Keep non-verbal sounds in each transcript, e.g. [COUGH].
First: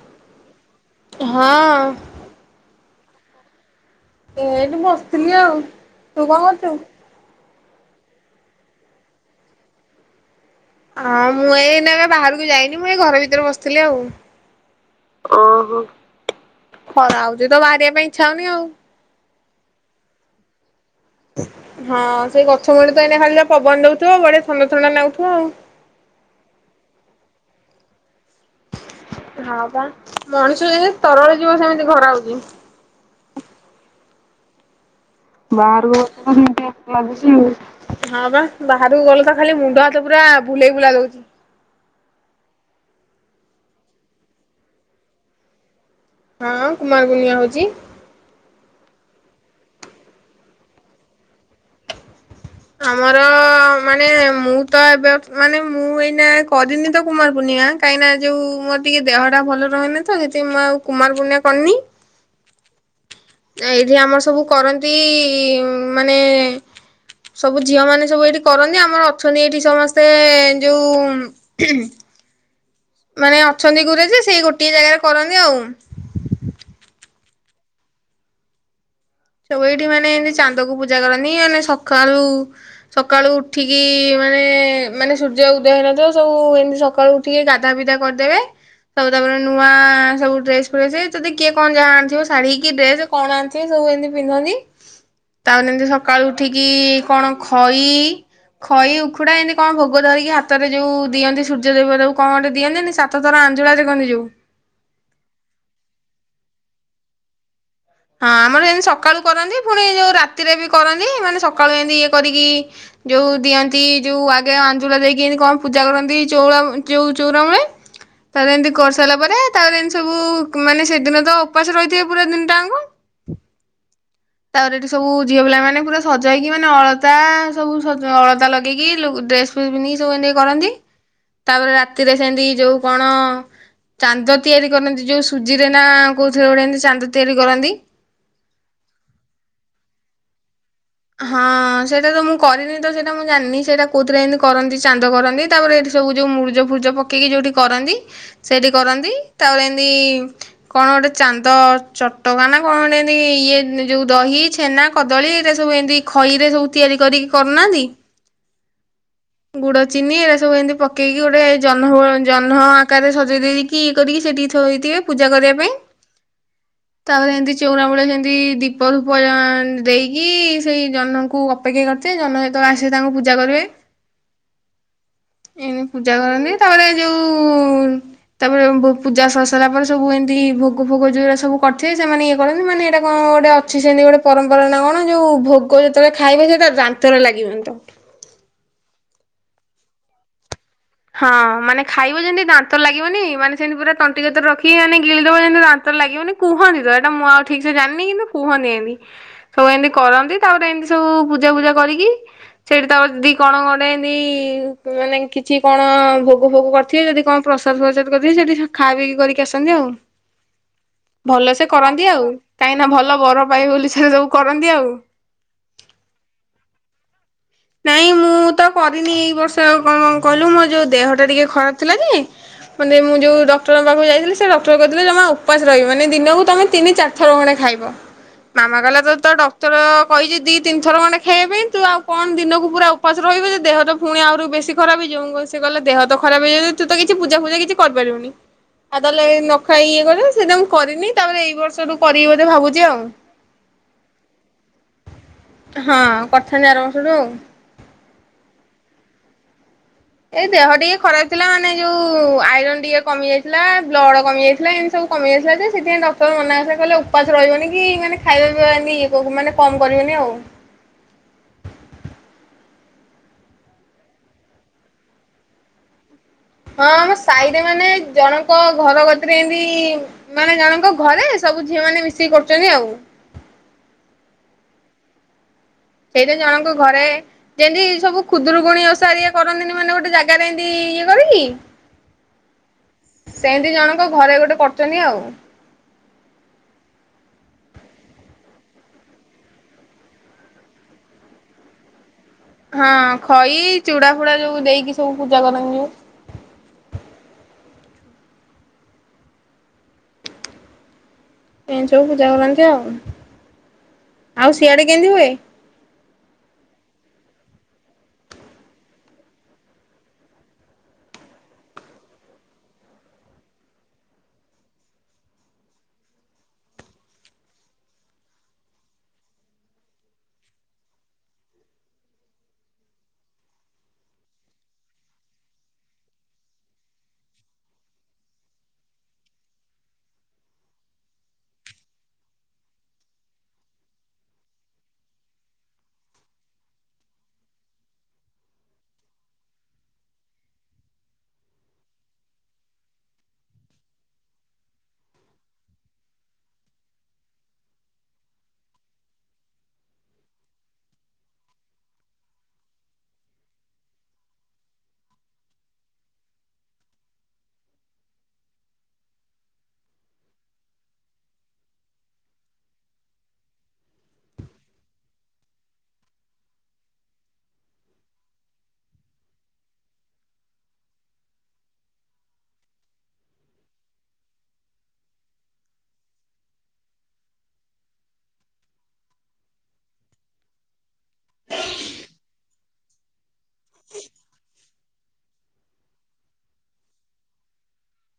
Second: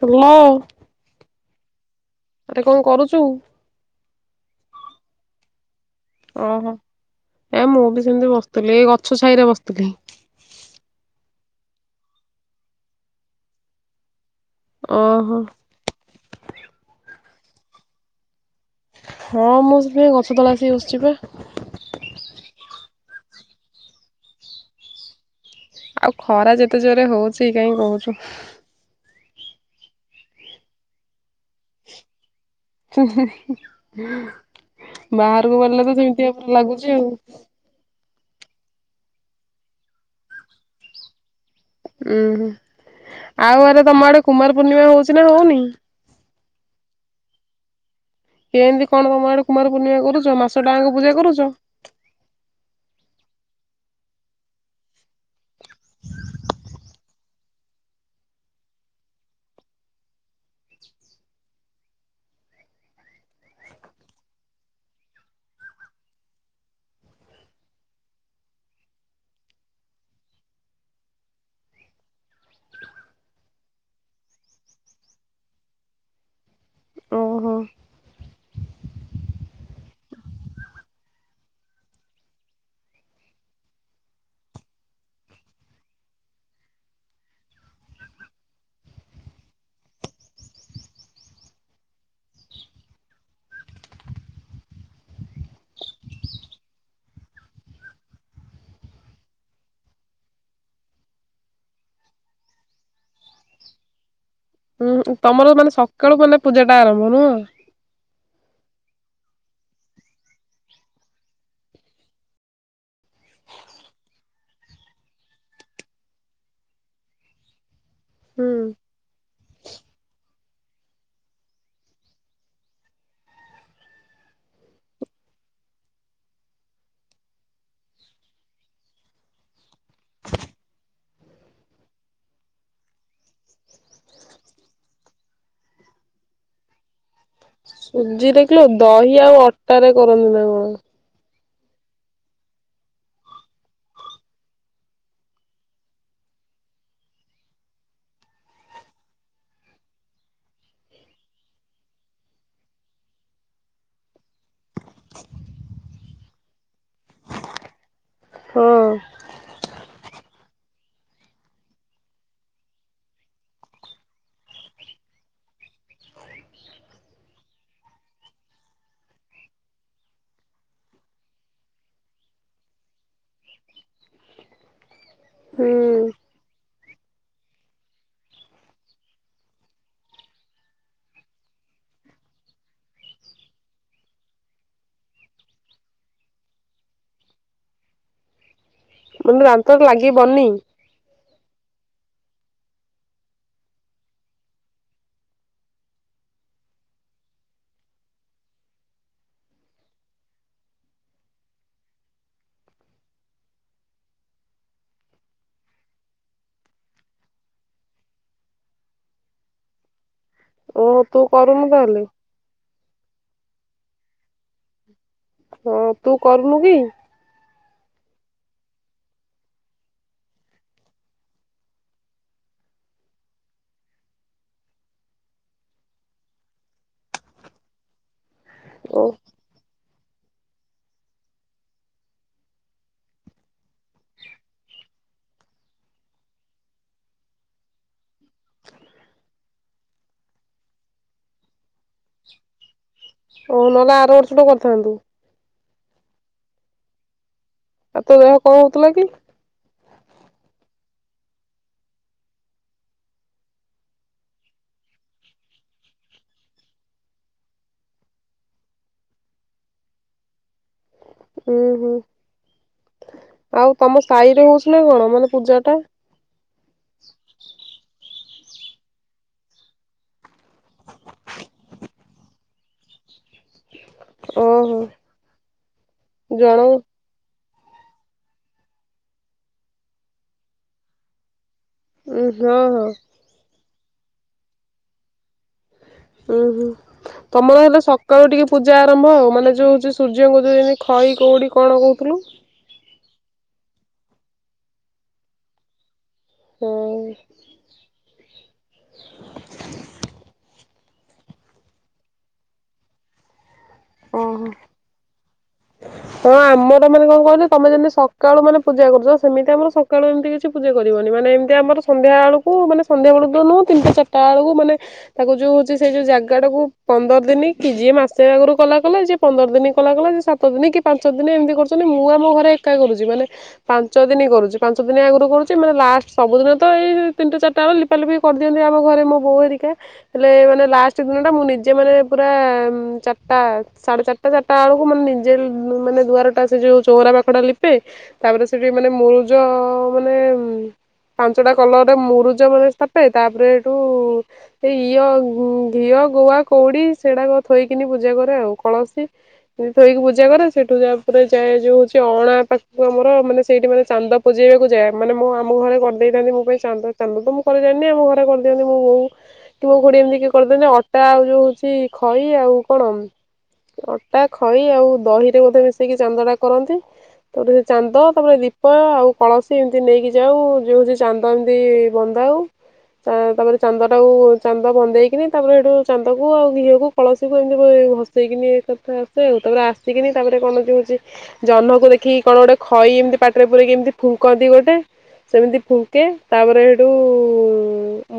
Hello ହଁ ଆରେ କଣ କରୁଚୁ? ଏଇଠି ବସି ଥିଲି ଆଉ। ତୁ କଣ ଓହୋ କରୁଚୁ? ଏ ମୁଁ ବି ସେମିତି ବସିଥିଲି ଏଇ ଗଛ ଛାଇରେ ବସିଥିଲି। ହଁ ମୁଁ ଏଇ ନା ଏବେ ବାହାରକୁ ଯାଇନି ମୁଁ ଏଇ ଘର ଭିତରେ ବସିଥିଲି ଆଉ। ଓହୋ ଖରା ହଉ ଯଜି ତ ବାହାରିବା ପାଇଁଛ ହନି ଆଉ ହଁ ମୁଁ ସ ଗଛ ତଳେ ଆସ ହଁ ସେଇ ଗଛ ମୂଣି ଦେ ଖାଲି ପବନ ଦଉଥିବ ବଢଆ ଛନ ଛଣ୍ଡ ନଉଥିବ ଆଉ ଆଉ ଖରା ଯେତେ ଜୋରେ ହଉଛି କାହିଁ କହୁଛୁ ହଁ ବା ମଣିଷ ତରଳ ଯିବ ସେମିତି ଘର ହଉଛି ହୁଁ ବାହାର ଗ ଆଉ। ଲାଗୁଛି ବାହାରକୁ ଗଲ ତ ଖାଲି ମୁଣ୍ଡ ହାତ ପୁରା ବୁଲେଇ ବୁଲା ଲଉଛି ଉୁଁ ହ ଆଉ ଆରେ ତମ ଆଡେ କୁମାର ପୂର୍ଣ୍ଣିମା ହଉଛି ନା ହଉନି ହଁ କୁମାର ଗୁନିଆ ହଉଛି। ଏ ଏମିତି କଣ କମ ଆଡେ କୁମାରୀ ପୂର୍ଣ୍ଣିମା କରୁଛ ମାସ ଟାଙ୍କୁ ପୂଜା କରୁଛ। ଆମର ମାନେ ମୁଁ ତ ଏବେ ମାନେ ମୁଁ ଏଇଟା କରିନି ତ କୁମାର ପୂର୍ଣ୍ଣିମା କାହିଁକିନା ଯୋଉ ମୋର ଟିକେ ଦେହ ଟା ଭଲ ରହେନି ତ ସେଥିାଇଁ ମୁଁ ଆଉ କୁମାର ପୂର୍ଣ୍ଣିମା କରିନି ଏଇଠି ଆମର ସବୁ କରନ୍ତି ମାନେ ସବୁ ଝିଅ ମାନେ ସବୁ ଏଇଠି କରନ୍ତି ଆମର ଅଛନ୍ତି ଏଇଠି ସମସ୍ତେ ଯୋଉ ମାନେ ଅଛନ୍ତି ଘରେ ଯେ ସେଇ ଗୋଟିଏ ଜାଗାରେ କରନ୍ତି ଆଉ ଓହୋ ସବୁ ଏଇଠି ମାନେ ଏମତି ଚାନ୍ଦକୁ ପୂଜା କନି ମାନେ ସକାଳୁ ସକାଳୁ ଉଠିକି ମାନେ ମାନେ ସୂର୍ଯ୍ୟ ଉଦୟ ନଦିବ ସବୁ ଏମିତି ସକାଳୁ ଉଠିକି ଗାଧା ବିିଧା କରିଦେବେ ସବୁ ତାପରେ ନୂଆ ସବୁ ଡ୍ରେସ ପେଇ ତଦେ କିଏ କଣ ଯାହା ଆଣିଥିବ ଶାଢୀ କି ଡ୍ରେସ କଣ ଆଣିଥିବ ସବୁ ଏମିତି ପିନ୍ଧନ୍ତି ତାପରେ ଏମିତି ସକାଳୁ ଉଠିକି କଣ ଖଇ ଖଇ ଉଖୁଡା ଏମିତି କଣ ଭୋଗ ଧରିକି ହାତରେ ଯୋଉ ଦିଅନ୍ତି ସୂର୍ଯ୍ୟଦେବ ତାବ କଣ ଗୋଟେ ଦିଅନ୍ତିି ସାତ ଥର ଆଞ୍ଜୁଳା ଦେଖନ୍ତି ଯୋଉ ହୁଁ ତମର ମାନେ ସକାଳୁ ମାନେ ପୂଜା ଟା ଆରମ୍ଭ ନୁହଁ? ହଁ ଆମର ଏମତି ସକାଳୁ କରନ୍ତି ପୁଣି ଯୋଉ ରାତିରେ ବି କରନ୍ତି ମାନେ ସକାଳୁ ଏମିତି ଇଏ କରିକି ଯୋଉ ଦିଅନ୍ତି ଯୋଉ ଆଗେ ଆଞଜୁଳା ଦେଇକି ଏମତି କଣ ପୂଜା କରନ୍ତି ଚଉ ଯୋଉ ଚଉର ମୂଳେ ହୁଁ ତାରେ ଏମିତି କରିସାରିଲା ପରେ ତାପରେ ଏମିତି ସବୁ ମାନେ ସେଦିନ ତ ଉପାସ ରହିଥିବେ ପୁରା ଦିନଟାଙ୍କ [INAUDIBLE] ତାପରେ ଏଠି ସବୁ ଝିଅ ପିଲା ମାନେ ପୁରା ସଜେଇକି ମାନେ ଅଳତା ସବୁଜ ଅଳତା ଲଗେଇକି ଡ୍ରେସ ଫ ପିନ୍ଧିକି ସବୁ ଏମତି କରନ୍ତି ତାପରେ ରାତିରେ ସେମତି ଯୋଉ କଣ ଚାନ୍ଦ ତିଆରି କରନ୍ତି ଯୋଉ ସୁଜିରେ ନା କୋଉଥିଲେ ଗୋଟେ ଏମିତି ଚାନ୍ଦ ତିଆରି କରନ୍ତି ସୁଜି ଦେଖିଲୁ ଦହି କିଏ ଆଉ ଅଟା ରେ କରନ୍ତି ନା କଣ? ହଁ ସେଇଟା ତ ମୁଁ କରିନି ତ ସେଇଟା ମୁଁ ଜାଣିନି ସେଇଟା କୋଉଥିରେ ଏମତି କରନ୍ତି ଚାନ୍ଦ କରନ୍ତି ତାପରେ ଏଇଠି ସବୁ ଯୋଉ ମୁର୍ଜ ଫୁର୍ଜ ପକେଇକି ଯୋଉଠି କରନ୍ତି ସେଇଠି କରନ୍ତି ତାପରେ ଏମିତି କଣ ଗୋଟେ ଚାନ୍ଦ ଚଟକାନ କଣ ଗୋଟେ ଏମତି ଇଏ ଯୋଉ ଦହି ଛେନା କଦଳୀ ଏଇଟା ସବୁ ଏମିତି ଖଇ ରେ ସବୁ ତିଆରି କରିକି କରୁନାହାନ୍ତି। ଗୁଡ ହଁ ଚିନି ଏଟା ସବୁ ଏମିତି ପକେଇକି ଗୋଟେ ଜହ୍ନ ଜହ୍ନ ଆକାରରେ ସଜେଇ ଦେଇକି ଇଏ କରିକି ସେଠିକିଥ ହେଇଥିବେ ପୂଜା କରିବା ପାଇଁ ତାପରେ ଏମତି ଚଉନା ମୂଳ ସେମିତି ଦୀପ ଧୂପ ଦେଇକି କି ସେଇ ଜନଙ୍କୁ ଅପେକ୍ଷା କରିଥାେ ଜନ ସତ ଆସେ ତାଙ୍କୁ ପୂଜା କରିବେ ଏଇନି ହୁଁ। ପୂଜା କରନ୍ତି। ତାପରେ ଯୋଉ ତାପରେ ପୂଜା ସ ସାରିଲା ପରେ ସବୁ ଏମିତି ଭୋଗ ଫୋଗ ଯୋଉଟା ସବୁ କରିଥିବେ ସେମାନେ ଇଏ କରନ୍ତି ମାନେ ଏଇଟା କଣ ଗୋଟେ ଅଛି ସେମିତି ଗୋଟେ ପରମ୍ପରା ନା କଣ? ଯୋଉ ଭୋଗ ଯେତେବେଳେ ଖାଇବେ ସେଟା ଦାନ୍ତରେ ଲାଗିବ ତ ମାନେ ଦନ୍ତର ଲାଗିବନନି ହଁ ମାନେ ଖାଇବ ଯେମିତି ଦାନ୍ତ ଲାଗିବନି ମାନେ ସେମିତି ପୁରା ତଣ୍ଟି ଗତର ରଖି ମାନେ ଗିଳିଦବ ଯେମିତି ଦାନ୍ତ ଲାଗିବନି କୁହନ୍ତି ତ ଏଇଟା ମୁଁ ଆଉ ଠିକ ସେ ଜାଣିନି କିନ୍ତୁ କୁହନ୍ତି ଏମତି ସବୁ ଏମତି କରନ୍ତି ତାପରେ ଏମିତି ସବୁ ପୂଜା ପୂଜା କରିକି ସେଠି ତାପରେ ଦି କଣ କଟେ ଏମିତି ମାନେ କିଛି କଣ ଭୋଗ ଫୋଗ କରିଥିବେ ଯଦି କଣ ପ୍ରସାଦ ଫସାଦ କରିଥିବେ ସେଠି ଖା ପିଇି କରିକି ଆସନ୍ତି ଆଉ ଓ ତୁ କରୁନ ତାହଲେ କାହିଁକିନା ଭଲ ବର ପାଇ ବୋଲି ସେଟ ସବୁ କରନ୍ତି ଆଉ ହଁ ତୁ କରୁନୁ କି? ନାଇଁ ମୁଁ ତ କରିନି ଏଇ ବର୍ଷ କଣ କହିଲୁ ମୋର ଯୋଉ ଦେହ ଟା ଟିକେ ଖରାପ ଥିଲା ଯେ ମାନେ ମୁଁ ଯୋଉ ଡକ୍ଟରଙ୍କ ପାଖକୁ ଯାଇଥିଲି ସେ ଡକ୍ଟର କହିଥିଲେ ଜମା ଉପାସ ରହିବନି ମାନେ ଦିନକୁ ତମେ ତିନି ଚାରି ଥର ଖଣ୍ଡେ ଖାଇବ। ମାମା ଓ କାଲା ତ ତ ଡକ୍ଟର କହିଛି ଦି ତିନିଥର ଖଣ୍ଡେ ଖାଇବା ପାଇଁ ତୁ ଆଉ କଣ ଦିନକୁ ପୁରା ଉପାସ ରହିବ ଯେ ଦେହ ତ ପୁଣି ଆହୁରି ବେଶୀ ଖରାପ ହେଇଯିବ କ ସେ କଲେ ଦେହ ତ ଖରାପ ହେଇଯାଉ ତୁ ତ କିଛି ପୂଜା ଫୂଜା କିଛି କରିପାରିବୁନି ଆଉ ତାହେଲେ ନଖା ଇଏ କଲେ ସେଇଟା ମୁଁ କରିନି ତାପରେ ଏଇ ବର୍ଷଠୁ କରିବି ବୋଧେ ଭାବୁଛି ଆଉ। ଓ ନହଲା ଆର ବର୍ଷ ଠୁ କରିଥାନ୍ତୁ। ହଁ କରିଥାନ୍ତି ଆର ବର୍ଷ ଠୁ ଆଉ। ଏ ତ ଦେହ କଣ ହଉଥିଲା କି? ଏଇ ଦେହ ଟିକେ ଖରାପ ଥିଲା ମାନେ ଯୋଉ ଆଇରନ୍ ଟିକେ କମି ଯାଇଥିଲା ବ୍ଲଡ କମି ଯାଇଥିଲା ଏମିତି ସବୁ କମି ଯାଇଥିଲା ଯେ ସେଥିପାଇଁ ଡକ୍ଟର ମନାକରିଥିଲା କହିଲେ ଉପାସ ରହିବନି କି ମାନେ ଖାଇବା ପିଇିବା ମାନେ କମ କରିବନି ଆଉ। ଉୁଁ ହୁଁ ଆଉ ତମ ସାହିରେ ହଉଛି ନା କଣ ମାନେ ପୂଜା ଟା ହଁ ଆମ ସାହିରେ ମାନେ ଜଣ ଘର କତିରେ ଏମତି ମାନେ ଜଣଙ୍କ ଘରେ ସବୁ ଝିଅ ମାନେ ମିଶେଇ କରୁଛନ୍ତି ଆଉ। ଓ ହୋ। ସେଇଟା ଜଣଙ୍କୁ ଘରେ ଯେମତି ସବୁ ଖୁଦରୁକୁୁଣୀ ଓସାର ଇଏ କରନ୍ତିନି ମାନେ ଗୋଟେ ଜାଗାରେ ଏମିତି ଇଏ କରିକି ଉ ହଁ ହଁ। ଏମିତି ଜଣଙ୍କ ଘରେ ଗୋଟେ କରଚନି ଆଉ। ହୁଁ ହୁଁ ତମର ହେଲେ ସକାଳୁ ଟିକେ ପୂଜା ଆରମ୍ଭ ଆଉ ମାନେ ଯୋଉ ହଉଛି ସୂର୍ଯ୍ୟଙ୍କୁ ଯୋଉମତି ଖଇ କୋଉଡି କଣ କହୁଥିଲୁ ହଁ ଖଇ ଚୁଡା ଫୁଡା ଯୋଉ ଦେଇକି ସବୁ ପୂଜା କରନ୍ତି ଯୋଉ ହଁ। ଏ ସବୁ ପୂଜା କରନ୍ତି ଆଉ। ଓହୋ ଆଉ ସିଆଡେ କେମିତି ହୁଏ। ହଁ ଆମର ମାନେ କଣ କହିଲେ ତମେ ଯେମିତି ସକାଳୁ ମାନେ ପୂଜା କରୁଛ ସେମିତି ଆମର ସକାଳୁ ଏମିତି କିଛି ପୂଜା କରିବନି ମାନେ ଏମିତି ଆମର ସନ୍ଧ୍ୟା ବେଳକୁ ମାନେ ସନ୍ଧ୍ୟା ବେଳକୁ ତ ନୁହଁ ତିନିଟା ଚାରିଟା ବେଳକୁ ମାନେ ତାକୁ ଯୋଉ ହଉଛି ସେଇ ଯୋଉ ଜାଗା ଟାକୁ ପନ୍ଦର ଦିନ କି ଯିଏ ମାସେ ଆଗରୁ କଲା କଲା ଯିଏ ପନ୍ଦର ଦିନି କଲା କଲା ଯଏ ସା ସାତ ଦିନ କି ପାଞ୍ଚ ଦିନ ଏମିତି କରୁଛନ୍ତି ମୁଁ ଆମ ଘରେ ଏକା କରୁଛି ମାନେ ପାଞ୍ଚ ଦିନ କରୁଛି ପାଞ୍ଚ ଦିନ ଆଗରୁ କରୁଛି ମାନେ ଲାଷ୍ଟ ସବୁଦିନ ତ ଏଇ ତିନିଟା ଚାରିଟା ବେଳେ ଲିପାଲିପି କରିଦିଅନ୍ତି ଆମ ଘରେ ମୋ ବୋଉ ହେରିକା ହେଲେ ମାନେ ଲାଷ୍ଟ ଦିନ ଟା ମୁଁ ନିଜେ ମାନେ ପୁର ଚାରିଟା ସାଢେ ଚାରିଟା ଚାରିଟା ବେଳକୁ ମାନେ ନି ମାନେ ଦୁଆର ଟା ସେ ଯୋଉ ଚଉରା ପାଖଟା ଲିପେ ତାପରେ ସେଠି ମାନେ ମୁରୁଜ ମାନେ ପାଞ୍ଚଟା କଲରରେ ମୁରୁଜ ମାନେ ସ୍ଥାପେ ତାପରେ ସେଠୁ ସେ ଇଏ ଘିଅ ଗୁଆ କୋଉଡି ସେଟା ଥୋଇକିନି ପୂଜା କରେ ଆଉ କଳସୀ ଥୋଇକି ପ ଜାକରେ ସେଠୁ ଯା ପରେ ଯାଏ ଯୋଉ ହଉଛି ଅଣା ପାଖକୁ ଆମର ମାନେ ସେଇଠି ମାନେ ଚାନ୍ଦ ପଜେଇବାକୁ ଯାଏ ମାନେ ମୁଁ ଆମ ଘରେ କରିଦେଇଥାନ୍ତି ମୋ ପାଇଁ ଚାନ୍ଦ ଚାନ୍ଦ ତ ମୁଁ କରିଯାଏନି ଆମ ଘରେ କରିଦିଅନ୍ତି ମୋ ବୋଉ କି ମୋ ଖଙଡି ଏମିତି କିଏ କରିଦିନ୍ତି ଅଟା ଆଉ ଯୋଉ ହଉଛି ଖଇ ଆଉ କଣ ଅଟା ଖଇ ଆଉ ଦହିରେ ମଧ୍ୟୋ ମିଶେଇକି ଚାନ୍ଦଟା କରନ୍ତି ତାପରେ ସେ ଚାନ୍ଦ ତାପରେ ଦୀପ ଆଉ କଳସୀ ଏମିତି ନେଇକି ଯାଉ ଯେଉ ହେଉଛି ଚାନ୍ଦ ଏମିତି ବନ୍ଦାଉ ତାପରେ ଚାନ୍ଦଟାକୁ ଚାନ୍ଦ ବନ୍ଧେଇକିନି ତାପରେ ସେଠୁ ଚାନ୍ଦକୁ ଆଉ ଘିଅକୁ କଳସୀକୁ ଏମିତି ଭସେଇକିନି ଏକଥା ଆସେ ଆଉ ତାପରେ ଆସ ସିକିନି ତାପରେ କଣ ଯୋଉ ହଉଛି ଜହ୍ନକୁ ଦେଖି କଣ ଗୋଟେ ଖଇ ଏମତି ପା ତା ପା କେମିତି ଫୁଙ୍କନ୍ତି ଗୋଟେ ସେମିତି ଫୁଙ୍କେ ତାପରେ ସେଇଠୁ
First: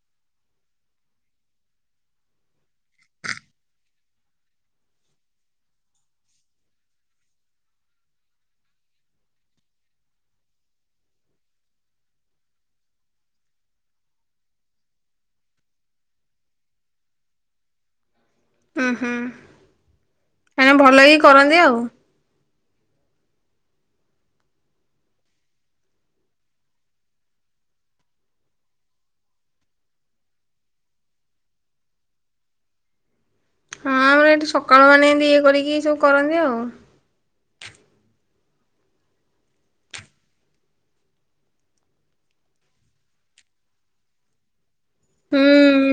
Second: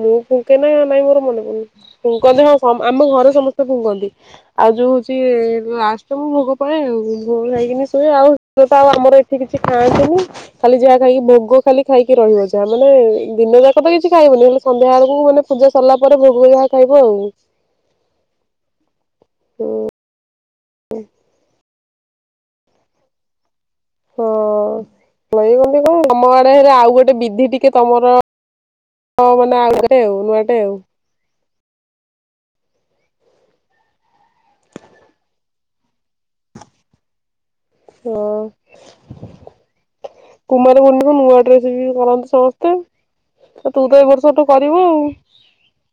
ମୁଁ ଫୁଙ୍କେ ନା ନାଇଁ ମୋର ମନେ ପ ଫୁଙ୍କନ୍ତି ହଁ ଆମ ଘରେ ସମସ୍ତେ ଫୁଙ୍କନ୍ତି ଆଉ ଯୋଉ ହଉଛି ଲାଷ୍ଟକୁ ଭୋ କ ଆଉ ଭୋଗ ଖାଇକିନି ଶୁଏ ଆଉ ତ ଆଉ ଆମର ଏଠି କିଛି ଖାଆନ୍ତିନି ଖାଲି ଯାହା ଖାଇକି ଭୋଗ ଖାଲି ଖାଇକି ରହିବ ଯାହା ମାନେ ଦିନ ଯାକ ତ କିଛି ଖାଇବନି ଖଲି ସନ୍ଧ୍ୟା ବେଳକୁ ମାନେ ପୂଜା ସରିଲା ପରେ ଭୋଗ ଯାହା ଖାଇବ ଆଉ। ହଁ ହୁଁ। ହୁଁ। ଆଁ ଭଲକି କରନ୍ତି ଆଉ। ହଁ ଲ କଣ ତମ ଆଡେ ହେରେ ଆଉ ଗୋଟେ ବିଧି ଟିକେ ତମର ମାନେ ଆଉ ଗୋଟେ ଆଉ ନୂଆଟେ ଆଉ। ହଁ ଆମର ଏଠି ସକାଳୁ ମାନେ ଇଏ କରିକି ଏ ସବୁ କରନ୍ତି ଆଉ। ହଁ କୁମାର ପୂର୍ଣ୍ଣିମା କୁ ନୂଆ ଡ୍ରେସ ବି କରନ୍ତିୁ ସମସ୍ତେ ତୁ ତ ଏ ବର୍ଷଠୁ କରିବୁ ଆଉ ହଁ। ହୁଁ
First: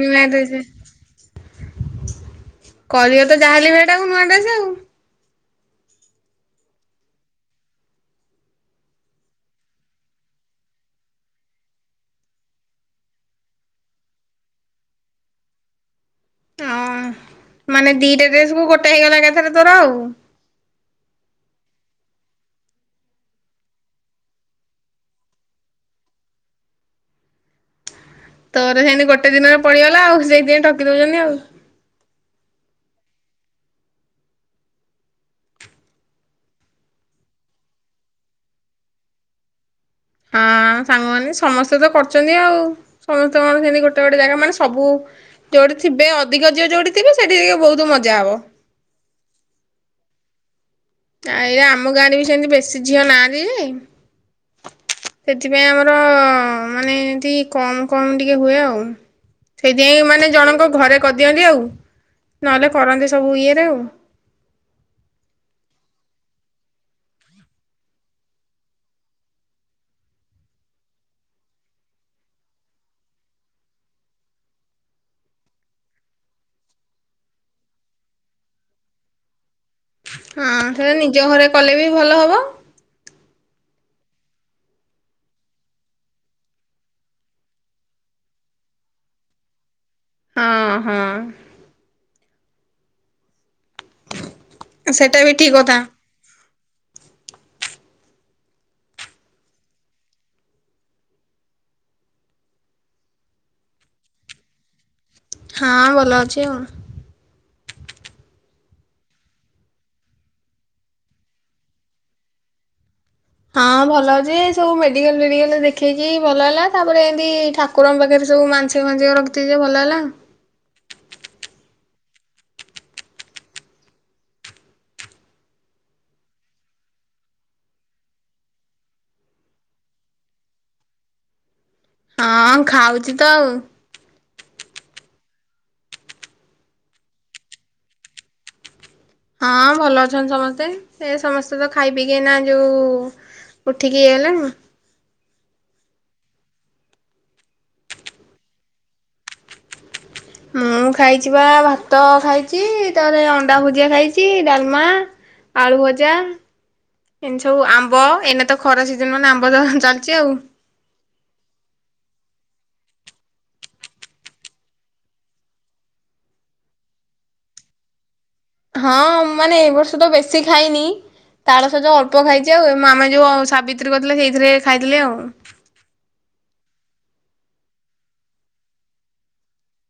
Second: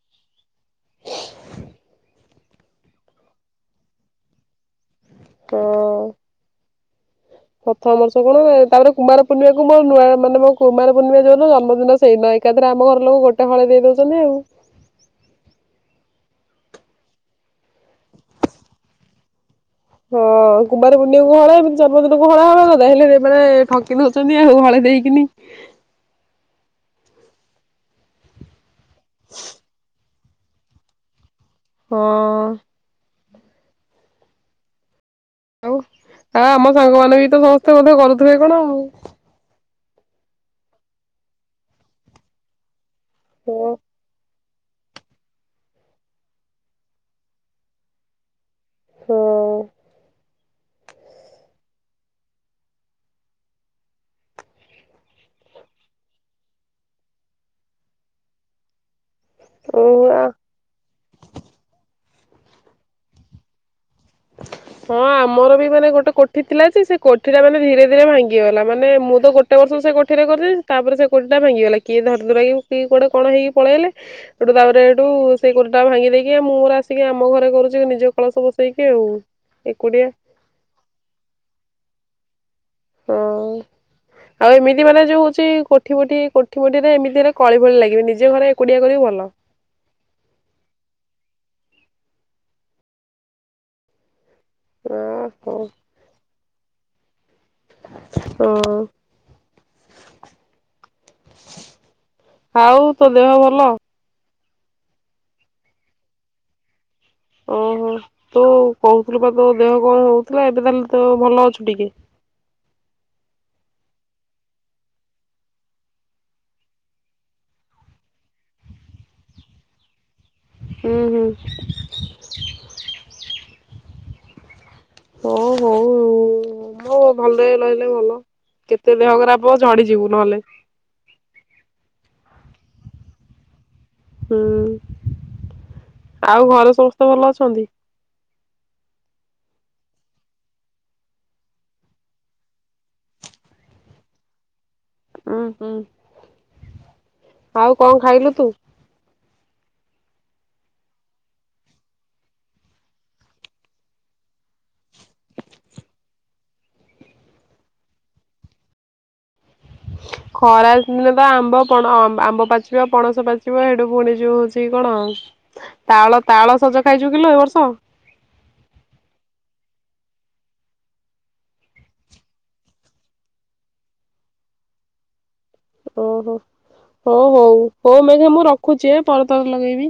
ନୂଆ ଡ୍ରେସ କିରିବ ତ ଯାହାେଲେ ହେଟାକୁ ନୂଆଡ୍ରେସ ଆଉ। ହଁ। ପ୍ରଥମ ବର୍ଷ କଣ ତାପରେ କୁମାର ପୂର୍ଣିମାକୁ ମୋ ନୂଆ ମାନେ ମୋ କୁମାର ପୂର୍ଣ୍ଣିମା ଯଉନ ଜନ୍ମଦିନ ସେଇ ନ ଏକାଥରେ ଆମ ଘର ଲୋକ ଗୋଟେ ହଳେଇ ଦେଇ ଦଉଛନ୍ତି ଆଉ। ହଁ ମାନେ ଦିଟା ଡ୍ରେସ କୁ ଗୋଟେ ହେଇଗଲାଏକାଥରେ ହଁ କୁମାର ପୂର୍ଣ୍ଣିମା ଏବେ ହଳେ ଜନ୍ମ ଦିନକୁ ହଳେ ହଳେ ହେଲେ ବେଳେ ଠକି ଦଉଛନ୍ତି ହଳେ ଦେଇକିନି। ତ ତ ସେନ ଗୋଟେ ଦିନରେ ପଡିଗଲା ଆଉ। ସେଇଥି ପାଇଁ ଠକି ଦଉଛନ୍ତି ଆଉ। ହଁ। ଆଉ ହ ଆମ ସାଙ୍ଗ ମାନେ ବି ତ ସମସ୍ତେ ମଧ୍ୟ କରୁଥିବେ କଣ ଆଉ। ହଁ ସାଙ୍ଗମାନେ ସମସ୍ତେ ତ କରଛନ୍ତି ଆଉ। ସମସ୍ତଙ୍କର ହଁ ସେମିତି ଗୋଟେ ଗୋଟୋ ଜାଗା ମାନେ ସବୁ ଯୋଉଠି ଥିବେ ଅଧିକ ଝିଅ ଯୋଉଠି ଥିବେ ସେଠି ଟିକେ ବହୁତ ମଜା ହବ। ହଁ। ଆରେ ଆମ ଗାଁରେ ବି ସେମିତି ବେଶୀ ଝିଅ ନାହାନ୍ତି ଯେ ସେଥିପାଇଁ ଆମର ମାନେ ଏମିତି କମ କମ ଟିକେ ହୁଏ ଆଉ। ଓ ସେଇଥିାଇଁ ମାନେ ଜଣଙ୍କ ଘରେ କରିଦିଅନ୍ତି ଆଉ। ନହେଲେ କରନ୍ତି ସବୁ ଇଏରେ ଆଉ। ହଁ ଆମର ବି ମାନେ ଗୋଟେ କୋଠି ଥିଲା ଯେ ସେ କୋଠି ଟା ମାନେ ଧୀରେ ଧୀରେ ଭାଙ୍ଗିଗଲା ମାନେ ମୁଁ ତ ଗୋଟେ ବର୍ଷ ସେ କଠିରେ କରୁ ଥିଲି ତାପରେ ସେ କୋଠି ଟା ଭାଙ୍ଗିଗଲା କିଏ ଧରିଦୁର କି କିଏ କୋଆଟେ କଣ ହେଇକି ପଳେଇଲେ ସେଠୁ ତାପରେ ସେଇଠୁ ସେ କୋଠୀ ଟା ଭାଙ୍ଗି ଦେଇେଇକି ମୁଁ ମୋର ଆସିକି ଆମ ଘରେ କରୁଛି ନିଜ କଳସ ବସେଇକି। ସେଉ। ହଁ ସେଟା ନିଜ ଘରେ କଲେ ବି ଭଲ ହବ। ହଁ ଆଉ ଏମିତି ମାନେ ଯୋଉ ହଉଛି କୋଠି ମୋଠି କୋଠିମୋଠି ରେ ଏମିତିରେ କଳି ଭଳି ଲାଗିବେ ନିଜେ ଘରେ ଏକୁଟିଆ କରିବୁ ଭଲ। ହଁ ହଁ। ଓ ସେଇଟା ବି ଠିକ କଥା‌। ହ ଆଉ ତୋ ଦେହ ଭଲ। ହଁ ଭଲ ଅଛି ଆଉ। ଓହୋ ତୁ କହୁଥିଲୁ ବା ତୋ ଦେହ କଣ ହଉଥିଲା। ଏବେ ତାହେଲେ ତୋ ଭଲ ଅଛୁ ଟିକେ। ହଁ ଭଲ ଅଛି ସବୁ ମେଡିକାଲ ଫେଡିକାଲ ଦେଖେଇକି ଭଲ ହେଲା। ତାପରେ ଏମତି ଠାକୁରଙ୍କ ପାଖରେ ସବୁ ମାଂଶିକ ଫାଶିକ ରଖି ଥିଲି ଭଲ ହେଲା। ଉଁ ହୁଁ। [INAUDIBLE] ହଉ ହଉ ମୁଁ ଭଲ ରହିଲେ ଭଲ କେତେ ଦେହ ଖରାପ ହବ ଝଡିଯିବୁ ନହେଲେ। [INAUDIBLE] ହଁ ଖାଉଛି ତ ଆଉ ହୁଁ [INAUDIBLE] ଆଉ ଘରେ ସମସ୍ତେ ଭଲ ଅଛନ୍ତି। ହଁ ଭଲ ଅଛନ୍ତି ସମସ୍ତେ ଏ ସମସ୍ତେ ତ ଖାଇ ପିକି ନା ଯୋଉ ଉଠିକି ଇଏ ହେଲେ। ଉଁ ହୁଁ [INAUDIBLE] ଆଉ କଣ ଖାଇଲୁ ତୁ? ମୁଁ ଖାଇଛି ବା ଭାତ ଖାଇଛି ତାପରେ ଅଣ୍ଡା ଭୁଜିଆ ଖାଇଛି ଡାଲମା ଆଳୁ ଭଜା ଏମିତି ସବୁ ଆମ୍ବ ଏଇନେ ତ ଖରା ସିଜନ ମାନେ ଆମ୍ ଖରା ଦିନ ପା ଆମ୍ବ ପଣ ଆମ୍ବ ପାଚିବ ପଣସ ପାଚିବ ହେଡୁ ଫୁଣି ଯୋଉ ହଉଛି କଣ ତାଳ ତାଳ ସଜ ଖାଇଛୁ କିଲ ଏ ବର୍ଷ। ହଁ ମାନେ ଏ ବର୍ଷ ତ ବେଶୀ ଖାଇନି। ତାଳସଯ ଅଳ୍ପ ଖାଇଛି ଆଉ ମାମା ଯୋଉ ସାବିତ୍ରୀ କରିଥିଲେ। ସେଇଥିରେ ଖାଇଥିଲି ଆଉ। ଓହୋ ହଉ ହଉ ହଉ ମ ମୁଁ ରଖୁଛି ଏ ପରେ ତୋର ଲଗେଇବି।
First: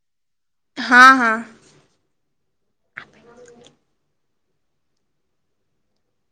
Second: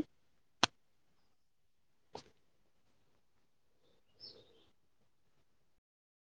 ହଁ ହଁ। [INAUDIBLE]